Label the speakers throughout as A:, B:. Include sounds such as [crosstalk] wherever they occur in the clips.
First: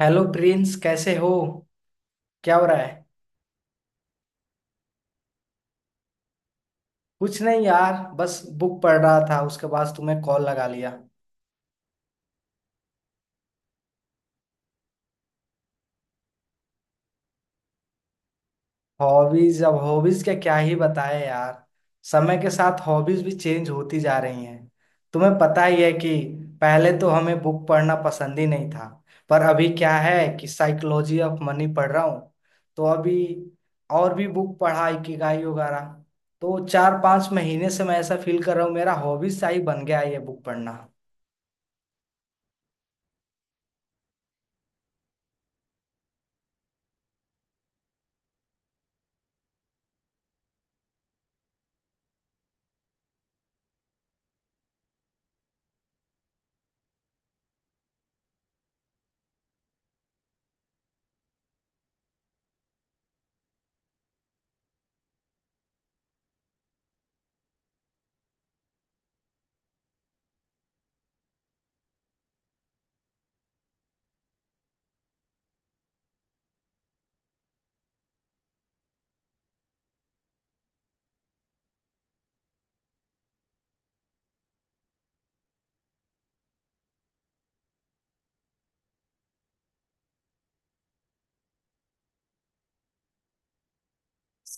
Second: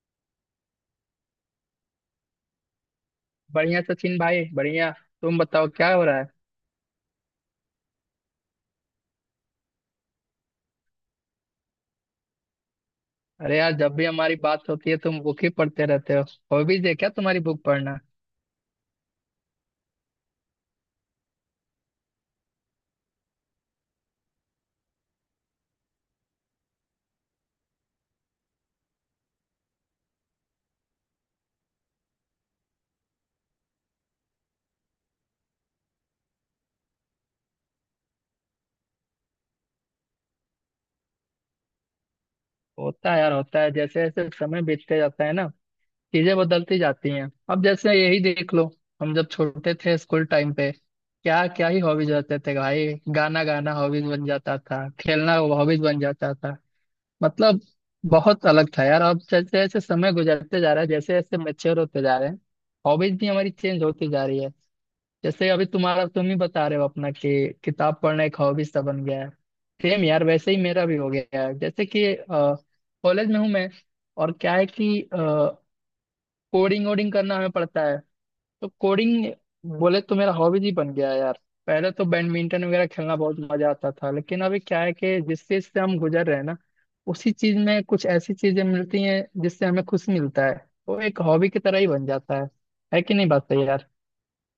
A: Hello Prince, कैसे हो? क्या हो रहा है?
B: बढ़िया सचिन भाई बढ़िया। तुम बताओ क्या हो रहा है?
A: कुछ नहीं यार, बस बुक पढ़ रहा था, उसके बाद तुम्हें कॉल लगा लिया।
B: अरे यार, जब भी हमारी बात होती है तुम बुक ही पढ़ते रहते हो। हॉबीज है क्या तुम्हारी बुक पढ़ना?
A: हॉबीज? अब हॉबीज के क्या ही बताए यार। समय के साथ हॉबीज भी चेंज होती जा रही हैं। तुम्हें पता ही है कि पहले तो हमें बुक पढ़ना पसंद ही नहीं था, पर अभी क्या है कि साइकोलॉजी ऑफ मनी पढ़ रहा हूँ। तो अभी और भी बुक पढ़ा, इकिगाई वगैरह। तो चार पांच महीने से मैं ऐसा फील कर रहा हूँ, मेरा हॉबीज सा ही बन गया है ये बुक पढ़ना।
B: होता है यार होता है, जैसे जैसे समय बीतते जाता है ना चीजें बदलती जाती हैं। अब जैसे यही देख लो, हम जब छोटे थे स्कूल टाइम पे क्या क्या ही हॉबीज रहते थे भाई। गाना गाना हॉबीज बन जाता था, खेलना हॉबीज बन जाता था। मतलब बहुत अलग था यार। अब जैसे जैसे समय गुजरते जा रहा है, जैसे जैसे मेच्योर होते जा रहे हैं हॉबीज भी हमारी चेंज होती जा रही है। जैसे अभी तुम्हारा, तुम ही बता रहे हो अपना कि किताब पढ़ना एक हॉबी सा बन गया है। सेम यार, वैसे ही मेरा भी हो गया है। जैसे कि कॉलेज में हूँ मैं और क्या है कि कोडिंग वोडिंग करना हमें पड़ता है, तो कोडिंग बोले तो मेरा हॉबी ही बन गया है यार। पहले तो बैडमिंटन वगैरह खेलना बहुत मजा आता था, लेकिन अभी क्या है कि जिस चीज से हम गुजर रहे हैं ना, उसी चीज में कुछ ऐसी चीजें मिलती हैं जिससे हमें खुशी मिलता है। वो एक हॉबी की तरह ही बन जाता है। है कि नहीं बात सही यार?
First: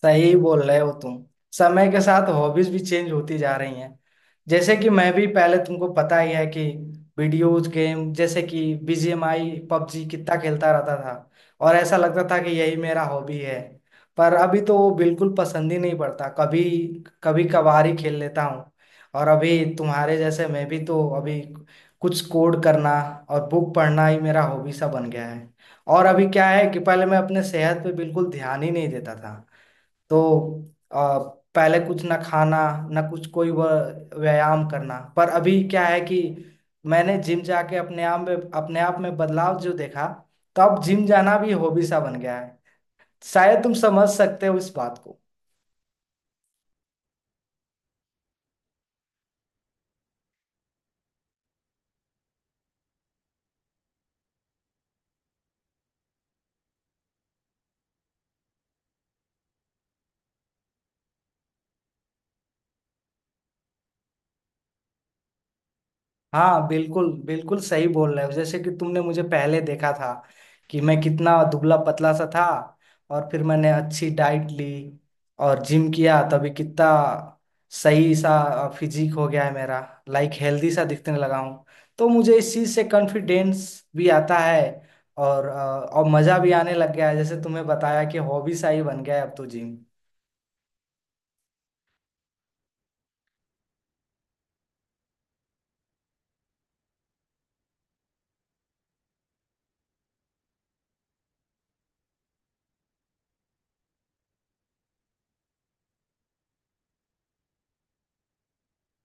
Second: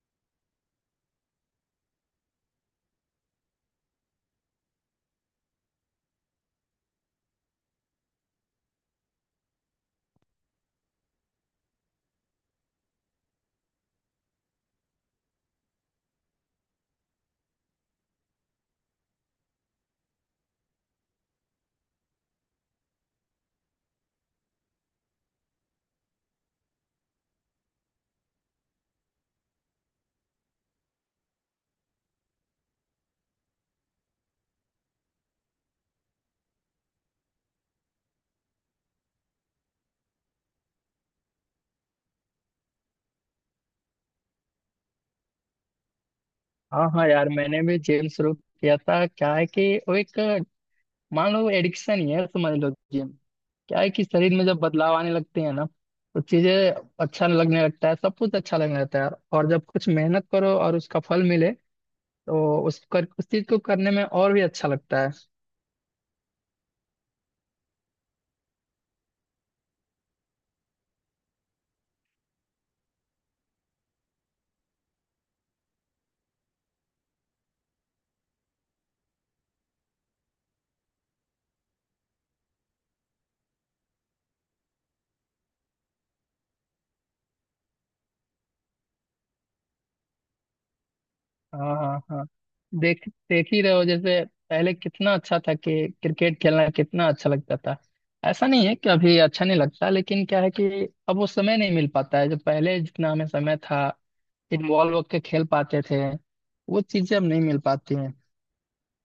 A: सही बोल रहे हो तुम। समय के साथ हॉबीज भी चेंज होती जा रही हैं। जैसे कि मैं भी पहले, तुमको पता ही है कि वीडियोज गेम जैसे कि बीजीएमआई, पबजी कितना खेलता रहता था, और ऐसा लगता था कि यही मेरा हॉबी है। पर अभी तो वो बिल्कुल पसंद ही नहीं पड़ता, कभी कभी कभार ही खेल लेता हूँ। और अभी तुम्हारे जैसे मैं भी तो अभी कुछ कोड करना और बुक पढ़ना ही मेरा हॉबी सा बन गया है। और अभी क्या है कि पहले मैं अपने सेहत पे बिल्कुल ध्यान ही नहीं देता था। तो आ, पहले कुछ ना खाना, ना कुछ कोई व्यायाम करना। पर अभी क्या है कि मैंने जिम जाके अपने आप में बदलाव जो देखा, तो अब जिम जाना भी हॉबी सा बन गया है। शायद तुम समझ सकते हो इस बात को।
B: हाँ हाँ यार, मैंने भी जिम शुरू किया था। क्या है कि वो एक, मान लो एडिक्शन ही है, समझ लो जिम। क्या है कि शरीर में जब बदलाव आने लगते हैं ना, तो चीजें अच्छा लगने लगता है, सब कुछ अच्छा लगने लगता है यार। और जब कुछ मेहनत करो और उसका फल मिले, तो उस चीज को करने में और भी अच्छा लगता है।
A: हाँ, बिल्कुल बिल्कुल सही बोल रहे हो। जैसे कि तुमने मुझे पहले देखा था कि मैं कितना दुबला पतला सा था, और फिर मैंने अच्छी डाइट ली और जिम किया, तभी कितना सही सा फिजिक हो गया है मेरा। लाइक हेल्दी सा दिखने लगा हूँ। तो मुझे इस चीज़ से कॉन्फिडेंस भी आता है। और और मज़ा भी आने लग गया है। जैसे तुम्हें बताया कि हॉबी सा ही बन गया है अब तो जिम।
B: हाँ हाँ हाँ, देख देख ही रहे हो जैसे। पहले कितना अच्छा था कि क्रिकेट खेलना कितना अच्छा लगता था। ऐसा नहीं है कि अभी अच्छा नहीं लगता, लेकिन क्या है कि अब वो समय नहीं मिल पाता है जो पहले जितना हमें समय था, इन्वॉल्व होकर खेल पाते थे, वो चीजें अब नहीं मिल पाती हैं।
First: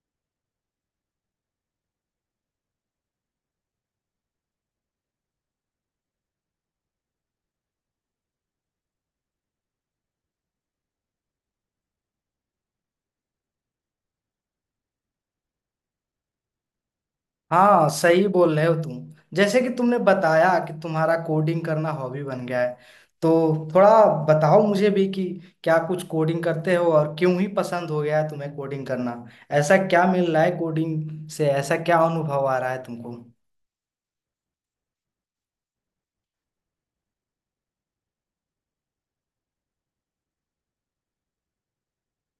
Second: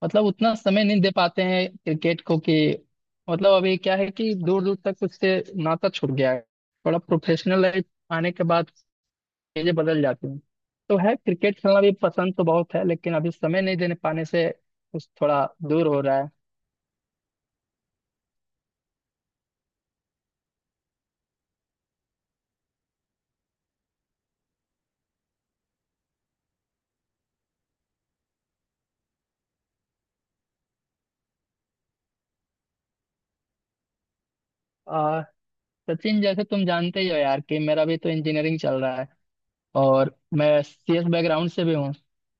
B: मतलब उतना समय नहीं दे पाते हैं क्रिकेट को कि, मतलब अभी क्या है कि दूर दूर तक उससे नाता छूट गया है। थोड़ा प्रोफेशनल लाइफ आने के बाद चीजें बदल जाती हैं। तो है, क्रिकेट खेलना भी पसंद तो बहुत है लेकिन अभी समय नहीं देने पाने से कुछ थोड़ा दूर हो रहा है।
A: हाँ, सही बोल रहे हो तुम। जैसे कि तुमने बताया कि तुम्हारा कोडिंग करना हॉबी बन गया है, तो थोड़ा बताओ मुझे भी कि क्या कुछ कोडिंग करते हो, और क्यों ही पसंद हो गया है तुम्हें कोडिंग करना? ऐसा क्या मिल रहा है कोडिंग से, ऐसा क्या अनुभव आ रहा है तुमको?
B: आ, सचिन जैसे तुम जानते ही हो यार कि मेरा भी तो इंजीनियरिंग चल रहा है और मैं सीएस बैकग्राउंड से भी हूँ।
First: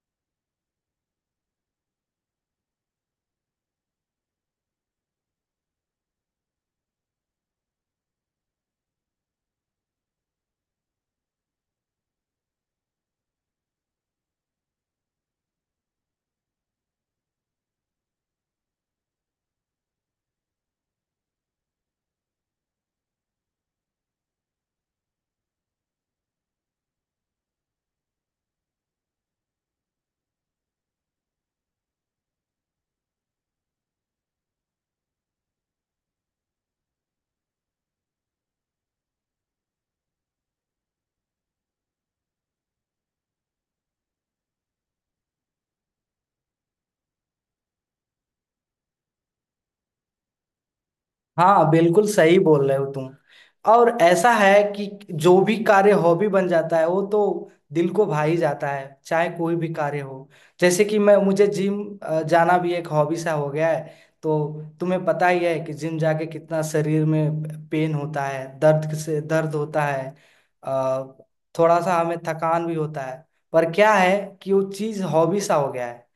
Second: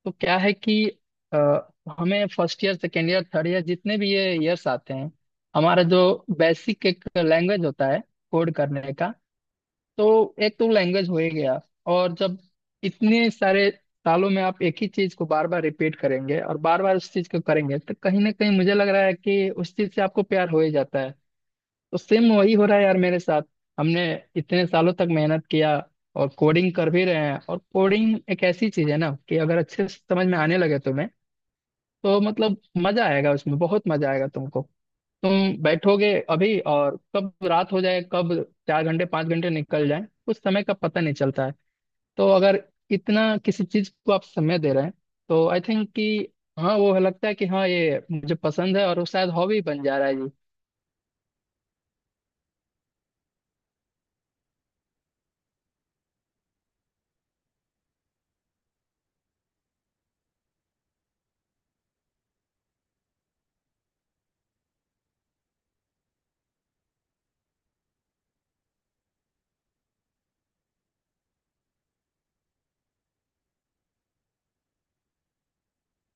B: तो क्या है कि अ, हमें first year second year third year जितने भी ये ईयर्स आते हैं, हमारा जो बेसिक एक लैंग्वेज होता है कोड करने का। तो एक तो लैंग्वेज हो ही गया। और जब इतने सारे सालों में आप एक ही चीज को बार बार रिपीट करेंगे और बार बार उस चीज को करेंगे तो कहीं ना कहीं मुझे लग रहा है कि उस चीज से आपको प्यार हो ही जाता है। तो सेम वही हो रहा है यार मेरे साथ। हमने इतने सालों तक मेहनत किया और कोडिंग कर भी रहे हैं। और कोडिंग एक ऐसी चीज है ना कि अगर अच्छे से समझ में आने लगे तुम्हें तो मतलब मजा आएगा, उसमें बहुत मजा आएगा तुमको। तुम बैठोगे अभी और कब रात हो जाए, कब 4 घंटे 5 घंटे निकल जाए उस समय का पता नहीं चलता है। तो अगर इतना किसी चीज को आप समय दे रहे हैं तो आई थिंक कि हाँ, वो लगता है कि हाँ ये मुझे पसंद है और वो शायद हॉबी बन जा रहा है जी।
A: हाँ, बिल्कुल सही बोल रहे हो तुम। और ऐसा है कि जो भी कार्य हॉबी बन जाता है, वो तो दिल को भा ही जाता है, चाहे कोई भी कार्य हो। जैसे कि मैं, मुझे जिम जाना भी एक हॉबी सा हो गया है। तो तुम्हें पता ही है कि जिम जाके कितना शरीर में पेन होता है, दर्द से दर्द होता है। अ, थोड़ा सा हमें थकान भी होता है। पर क्या है कि वो चीज़ हॉबी सा हो गया है,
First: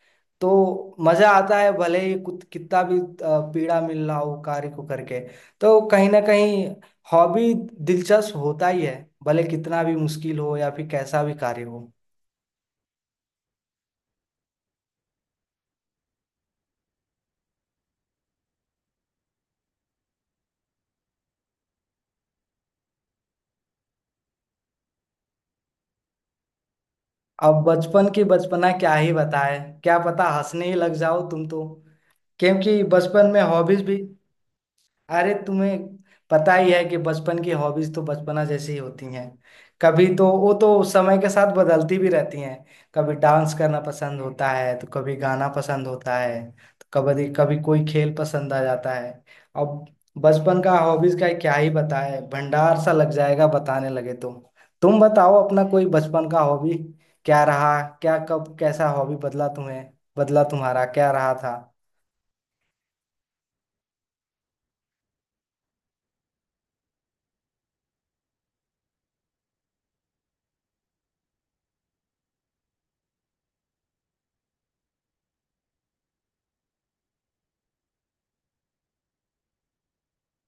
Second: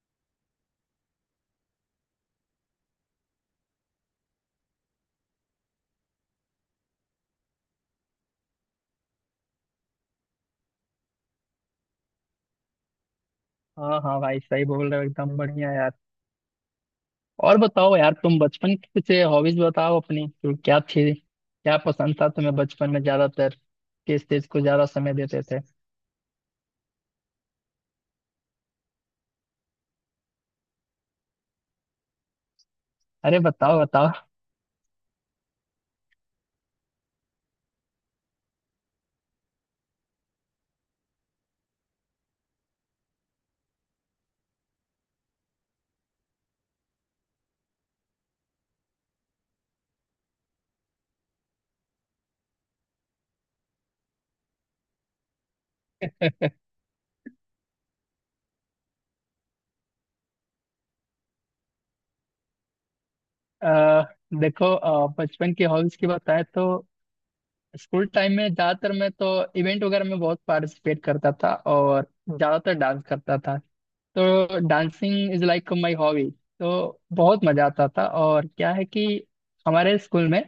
A: तो मजा आता है, भले ही कितना भी पीड़ा मिल रहा हो कार्य को करके। तो कहीं ना कहीं हॉबी दिलचस्प होता ही है, भले कितना भी मुश्किल हो या फिर कैसा भी कार्य हो।
B: हाँ हाँ भाई, सही बोल रहे हो एकदम बढ़िया यार। और बताओ यार, तुम बचपन की कुछ हॉबीज बताओ अपनी, तो क्या थी क्या पसंद था तुम्हें बचपन में? ज्यादातर किस चीज को ज्यादा समय देते थे?
A: अब बचपन की बचपना क्या ही बताए, क्या पता हंसने ही लग जाओ तुम तो। क्योंकि बचपन
B: अरे
A: में
B: बताओ
A: हॉबीज भी,
B: बताओ।
A: अरे तुम्हें पता ही है कि बचपन की हॉबीज तो बचपना जैसी ही होती हैं। कभी तो वो तो समय के साथ बदलती भी रहती हैं। कभी डांस करना पसंद होता है, तो कभी गाना पसंद होता है, तो कभी कभी कोई खेल पसंद आ जाता है। अब बचपन का हॉबीज का क्या ही बताए, भंडार सा लग जाएगा बताने लगे तो। तुम बताओ अपना कोई बचपन का हॉबी क्या रहा, क्या कब कैसा हॉबी बदला तुम्हें, बदला तुम्हारा क्या रहा था?
B: अ, देखो, बचपन की हॉबीज की बताएं तो स्कूल टाइम में ज्यादातर मैं तो इवेंट वगैरह में बहुत पार्टिसिपेट करता था और ज्यादातर डांस करता था। तो dancing is like my hobby, तो बहुत मजा आता था। और क्या है कि हमारे स्कूल में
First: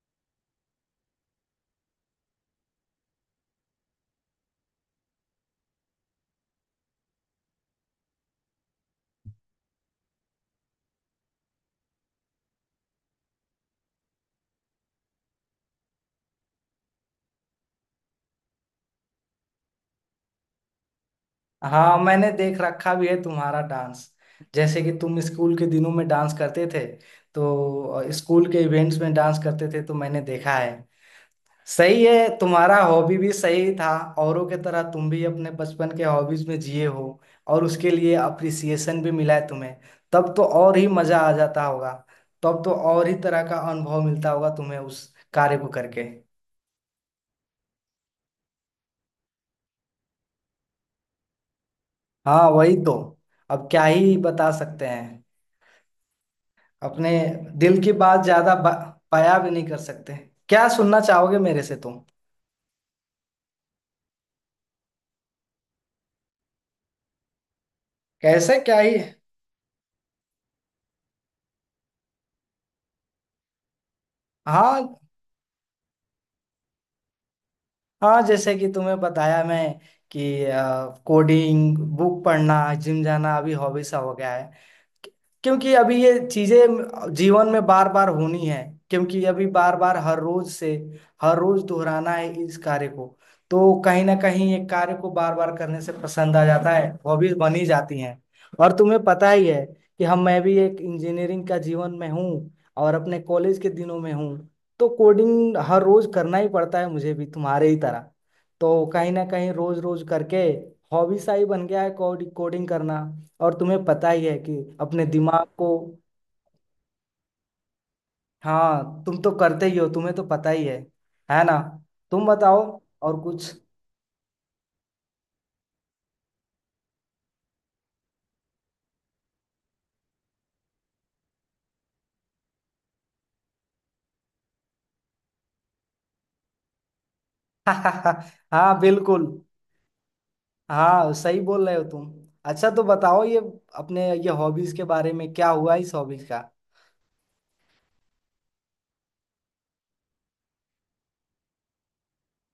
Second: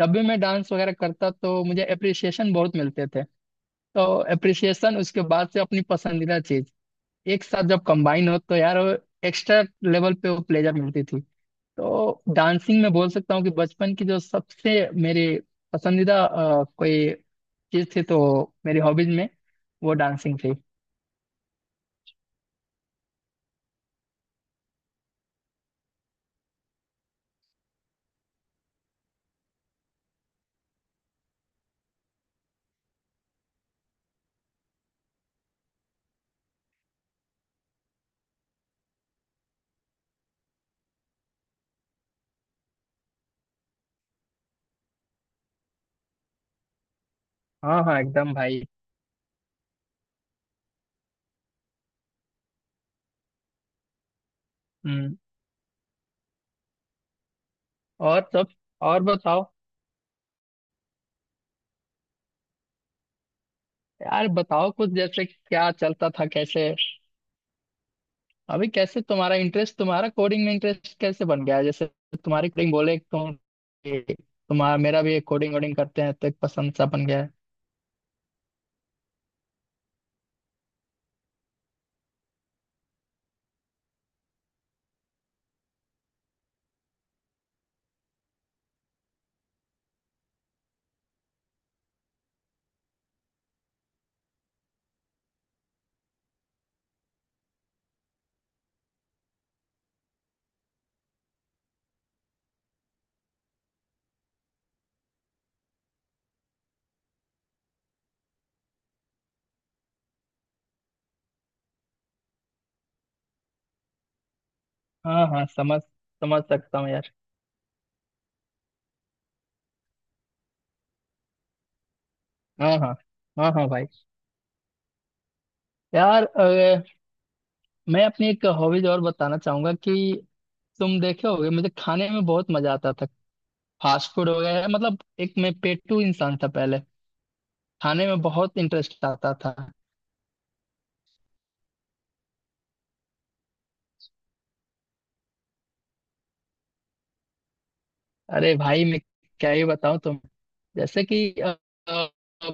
B: जब भी मैं डांस वगैरह करता तो मुझे अप्रिसिएशन बहुत मिलते थे। तो अप्रिसिएशन उसके बाद से अपनी पसंदीदा चीज एक साथ जब कंबाइन हो तो यार एक्स्ट्रा लेवल पे वो प्लेजर मिलती थी। तो डांसिंग में बोल सकता हूँ कि बचपन की जो सबसे मेरी पसंदीदा कोई चीज थी तो मेरी हॉबीज में वो डांसिंग थी।
A: हाँ, मैंने देख रखा भी है तुम्हारा डांस। जैसे कि तुम स्कूल के दिनों में डांस करते थे, तो स्कूल के इवेंट्स में डांस करते थे तो मैंने देखा है। सही है, तुम्हारा हॉबी भी सही था। औरों के तरह तुम भी अपने बचपन के हॉबीज में जिए हो, और उसके लिए अप्रिसिएशन भी मिला है तुम्हें। तब तो और ही मजा आ जाता होगा, तब तो और ही तरह का अनुभव मिलता होगा तुम्हें उस कार्य को करके।
B: हाँ हाँ एकदम भाई।
A: हाँ, वही तो। अब क्या ही बता सकते
B: हम्म।
A: हैं। अपने दिल की
B: और
A: बात
B: सब,
A: ज्यादा
B: और
A: बयां
B: बताओ।
A: भी नहीं कर सकते। क्या सुनना चाहोगे मेरे से तुम?
B: यार बताओ कुछ, जैसे क्या चलता था, कैसे?
A: कैसे
B: अभी
A: क्या ही।
B: कैसे तुम्हारा इंटरेस्ट, तुम्हारा कोडिंग में इंटरेस्ट कैसे बन गया जैसे। तुम्हारी कोडिंग बोले तो तुम्हारा,
A: हाँ,
B: मेरा भी कोडिंग वोडिंग करते हैं तो एक पसंद सा बन गया है।
A: हाँ, जैसे कि तुम्हें बताया मैं कि कोडिंग, बुक पढ़ना, जिम जाना अभी हॉबी सा हो गया है। क्योंकि अभी ये चीजें जीवन में बार बार होनी है, क्योंकि अभी बार बार हर रोज से हर रोज दोहराना है इस कार्य को। तो कहीं ना कहीं ये कार्य को बार बार करने से पसंद आ जाता है, हॉबीज बनी जाती हैं। और तुम्हें पता ही है कि हम मैं भी एक इंजीनियरिंग का जीवन में हूँ, और अपने कॉलेज के दिनों में हूँ। तो कोडिंग हर रोज करना ही पड़ता है मुझे भी तुम्हारे ही तरह। तो कहीं ना कहीं रोज रोज करके हॉबी सा ही बन गया है कोडिंग कोडिंग करना। और तुम्हें पता ही है कि अपने
B: हाँ हाँ,
A: दिमाग को।
B: समझ समझ सकता हूँ यार।
A: हाँ, तुम तो करते ही हो, तुम्हें तो पता ही है ना? तुम बताओ
B: हाँ हाँ
A: और
B: हाँ
A: कुछ।
B: हाँ भाई यार, मैं अपनी एक हॉबीज और बताना चाहूंगा कि तुम देखे होगे मुझे खाने में बहुत मजा आता था। फास्ट फूड वगैरह मतलब, एक मैं पेटू इंसान था पहले, खाने में
A: [laughs]
B: बहुत
A: हाँ,
B: इंटरेस्ट
A: बिल्कुल।
B: आता था।
A: हाँ, सही बोल रहे हो तुम। अच्छा, तो बताओ ये, अपने ये हॉबीज के बारे में क्या हुआ इस हॉबीज का?
B: अरे भाई, मैं क्या ही बताऊं तुम। जैसे कि अ,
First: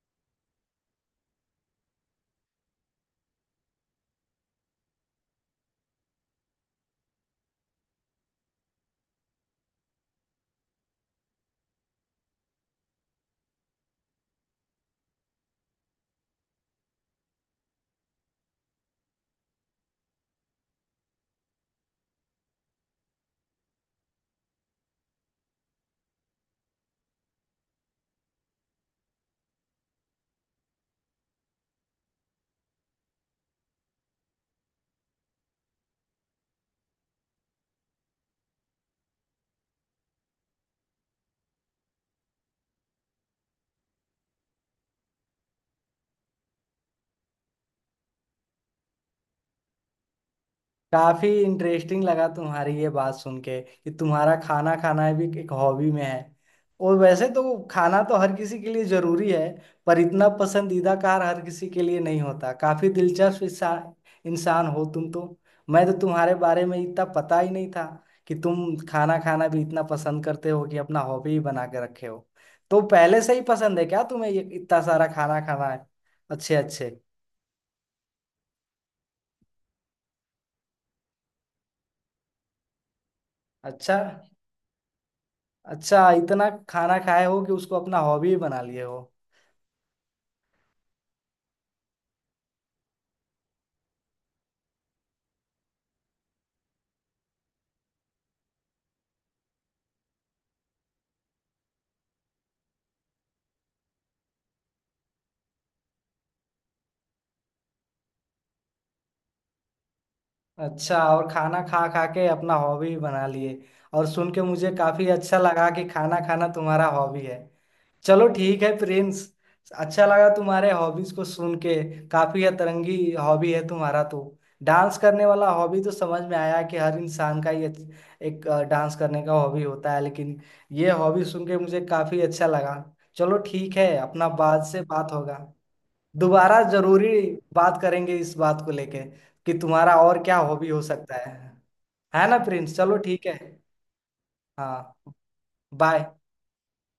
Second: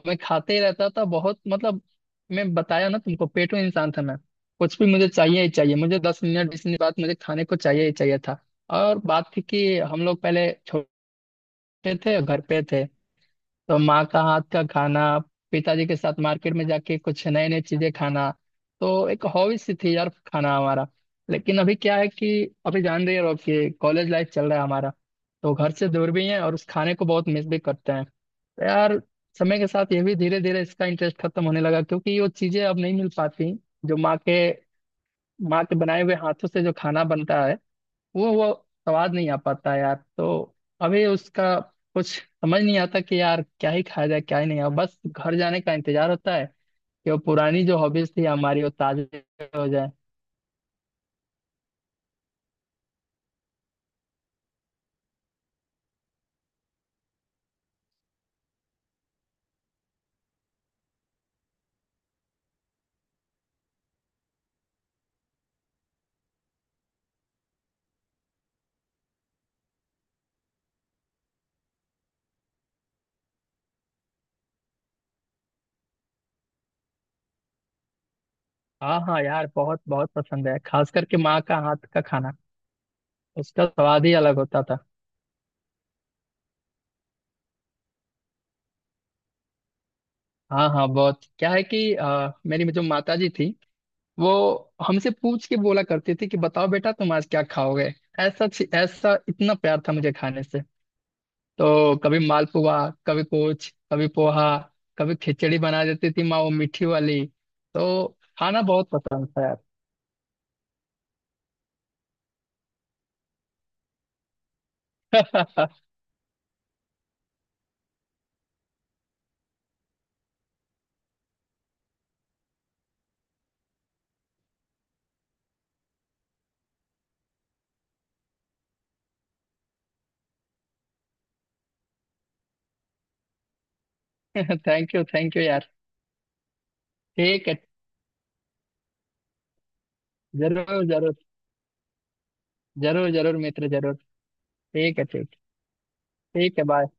B: मैं खाते ही रहता था बहुत। मतलब मैं बताया ना तुमको पेटू इंसान था मैं। कुछ भी मुझे चाहिए ही चाहिए, मुझे 10 मिनट 20 मिनट बाद मुझे खाने को चाहिए ही चाहिए था। और बात थी कि हम लोग पहले छोटे थे, घर पे थे। तो माँ का हाथ का खाना, पिताजी के साथ मार्केट में जाके कुछ नए नए चीजें खाना, तो एक हॉबी सी थी यार खाना हमारा। लेकिन अभी क्या है कि अभी जान रही हो कि कॉलेज लाइफ चल रहा है हमारा, तो घर से दूर भी हैं और उस खाने को बहुत मिस भी करते हैं तो यार। समय के साथ ये भी धीरे धीरे इसका इंटरेस्ट खत्म होने लगा, क्योंकि वो चीजें अब नहीं मिल पाती जो माँ के बनाए हुए हाथों से जो खाना बनता है वो स्वाद नहीं आ पाता यार। तो अभी उसका कुछ समझ नहीं आता कि यार क्या ही खाया जाए क्या ही नहीं, और बस घर जाने का इंतजार होता है कि वो पुरानी जो हॉबीज थी हमारी वो ताजे हो जाए।
A: काफी इंटरेस्टिंग लगा तुम्हारी ये बात सुन के कि तुम्हारा खाना खाना भी एक हॉबी में है। और वैसे तो खाना तो हर किसी के लिए जरूरी है, पर इतना पसंदीदा कार हर किसी के लिए नहीं होता। काफी दिलचस्प इंसान इंसान हो तुम तो। मैं तो तुम्हारे बारे में इतना पता ही नहीं था कि तुम खाना खाना भी इतना पसंद करते हो कि अपना हॉबी ही बना के रखे हो। तो पहले से ही पसंद है क्या तुम्हें ये इतना सारा खाना खाना है? अच्छे अच्छे।
B: हाँ हाँ यार, बहुत बहुत पसंद है, खास करके माँ का हाथ का खाना। उसका
A: अच्छा,
B: स्वाद ही अलग होता था।
A: अच्छा इतना खाना खाए हो कि उसको अपना हॉबी ही बना लिए हो।
B: हाँ हाँ बहुत, क्या है कि मेरी जो माता जी थी वो हमसे पूछ के बोला करती थी कि बताओ बेटा तुम आज क्या खाओगे। ऐसा ऐसा इतना प्यार था मुझे खाने से। तो कभी मालपुआ, कभी कुछ, कभी पोहा, कभी खिचड़ी बना देती थी माँ वो मीठी वाली। तो खाना बहुत पसंद था यार।
A: अच्छा, और खाना खा खा के अपना हॉबी बना लिए। और सुन के मुझे काफी अच्छा लगा कि
B: [laughs]
A: खाना खाना तुम्हारा हॉबी है। चलो ठीक है प्रिंस, अच्छा लगा तुम्हारे हॉबीज को सुन के। काफी अतरंगी हॉबी है तुम्हारा तो। डांस करने वाला हॉबी तो समझ में आया कि हर इंसान का ये एक डांस करने का हॉबी होता है, लेकिन ये हॉबी सुन के मुझे काफी अच्छा लगा। चलो ठीक है, अपना बाद से बात
B: थैंक
A: होगा,
B: यू यार।
A: दोबारा जरूरी
B: ठीक है।
A: बात करेंगे इस बात को लेके कि तुम्हारा और क्या हॉबी हो
B: जरूर जरूर।
A: सकता है। है ना प्रिंस? चलो
B: जरूर
A: ठीक है।
B: जरूर मित्र जरूर।
A: हाँ,
B: ठीक है ठीक।
A: बाय।
B: ठीक है बाय।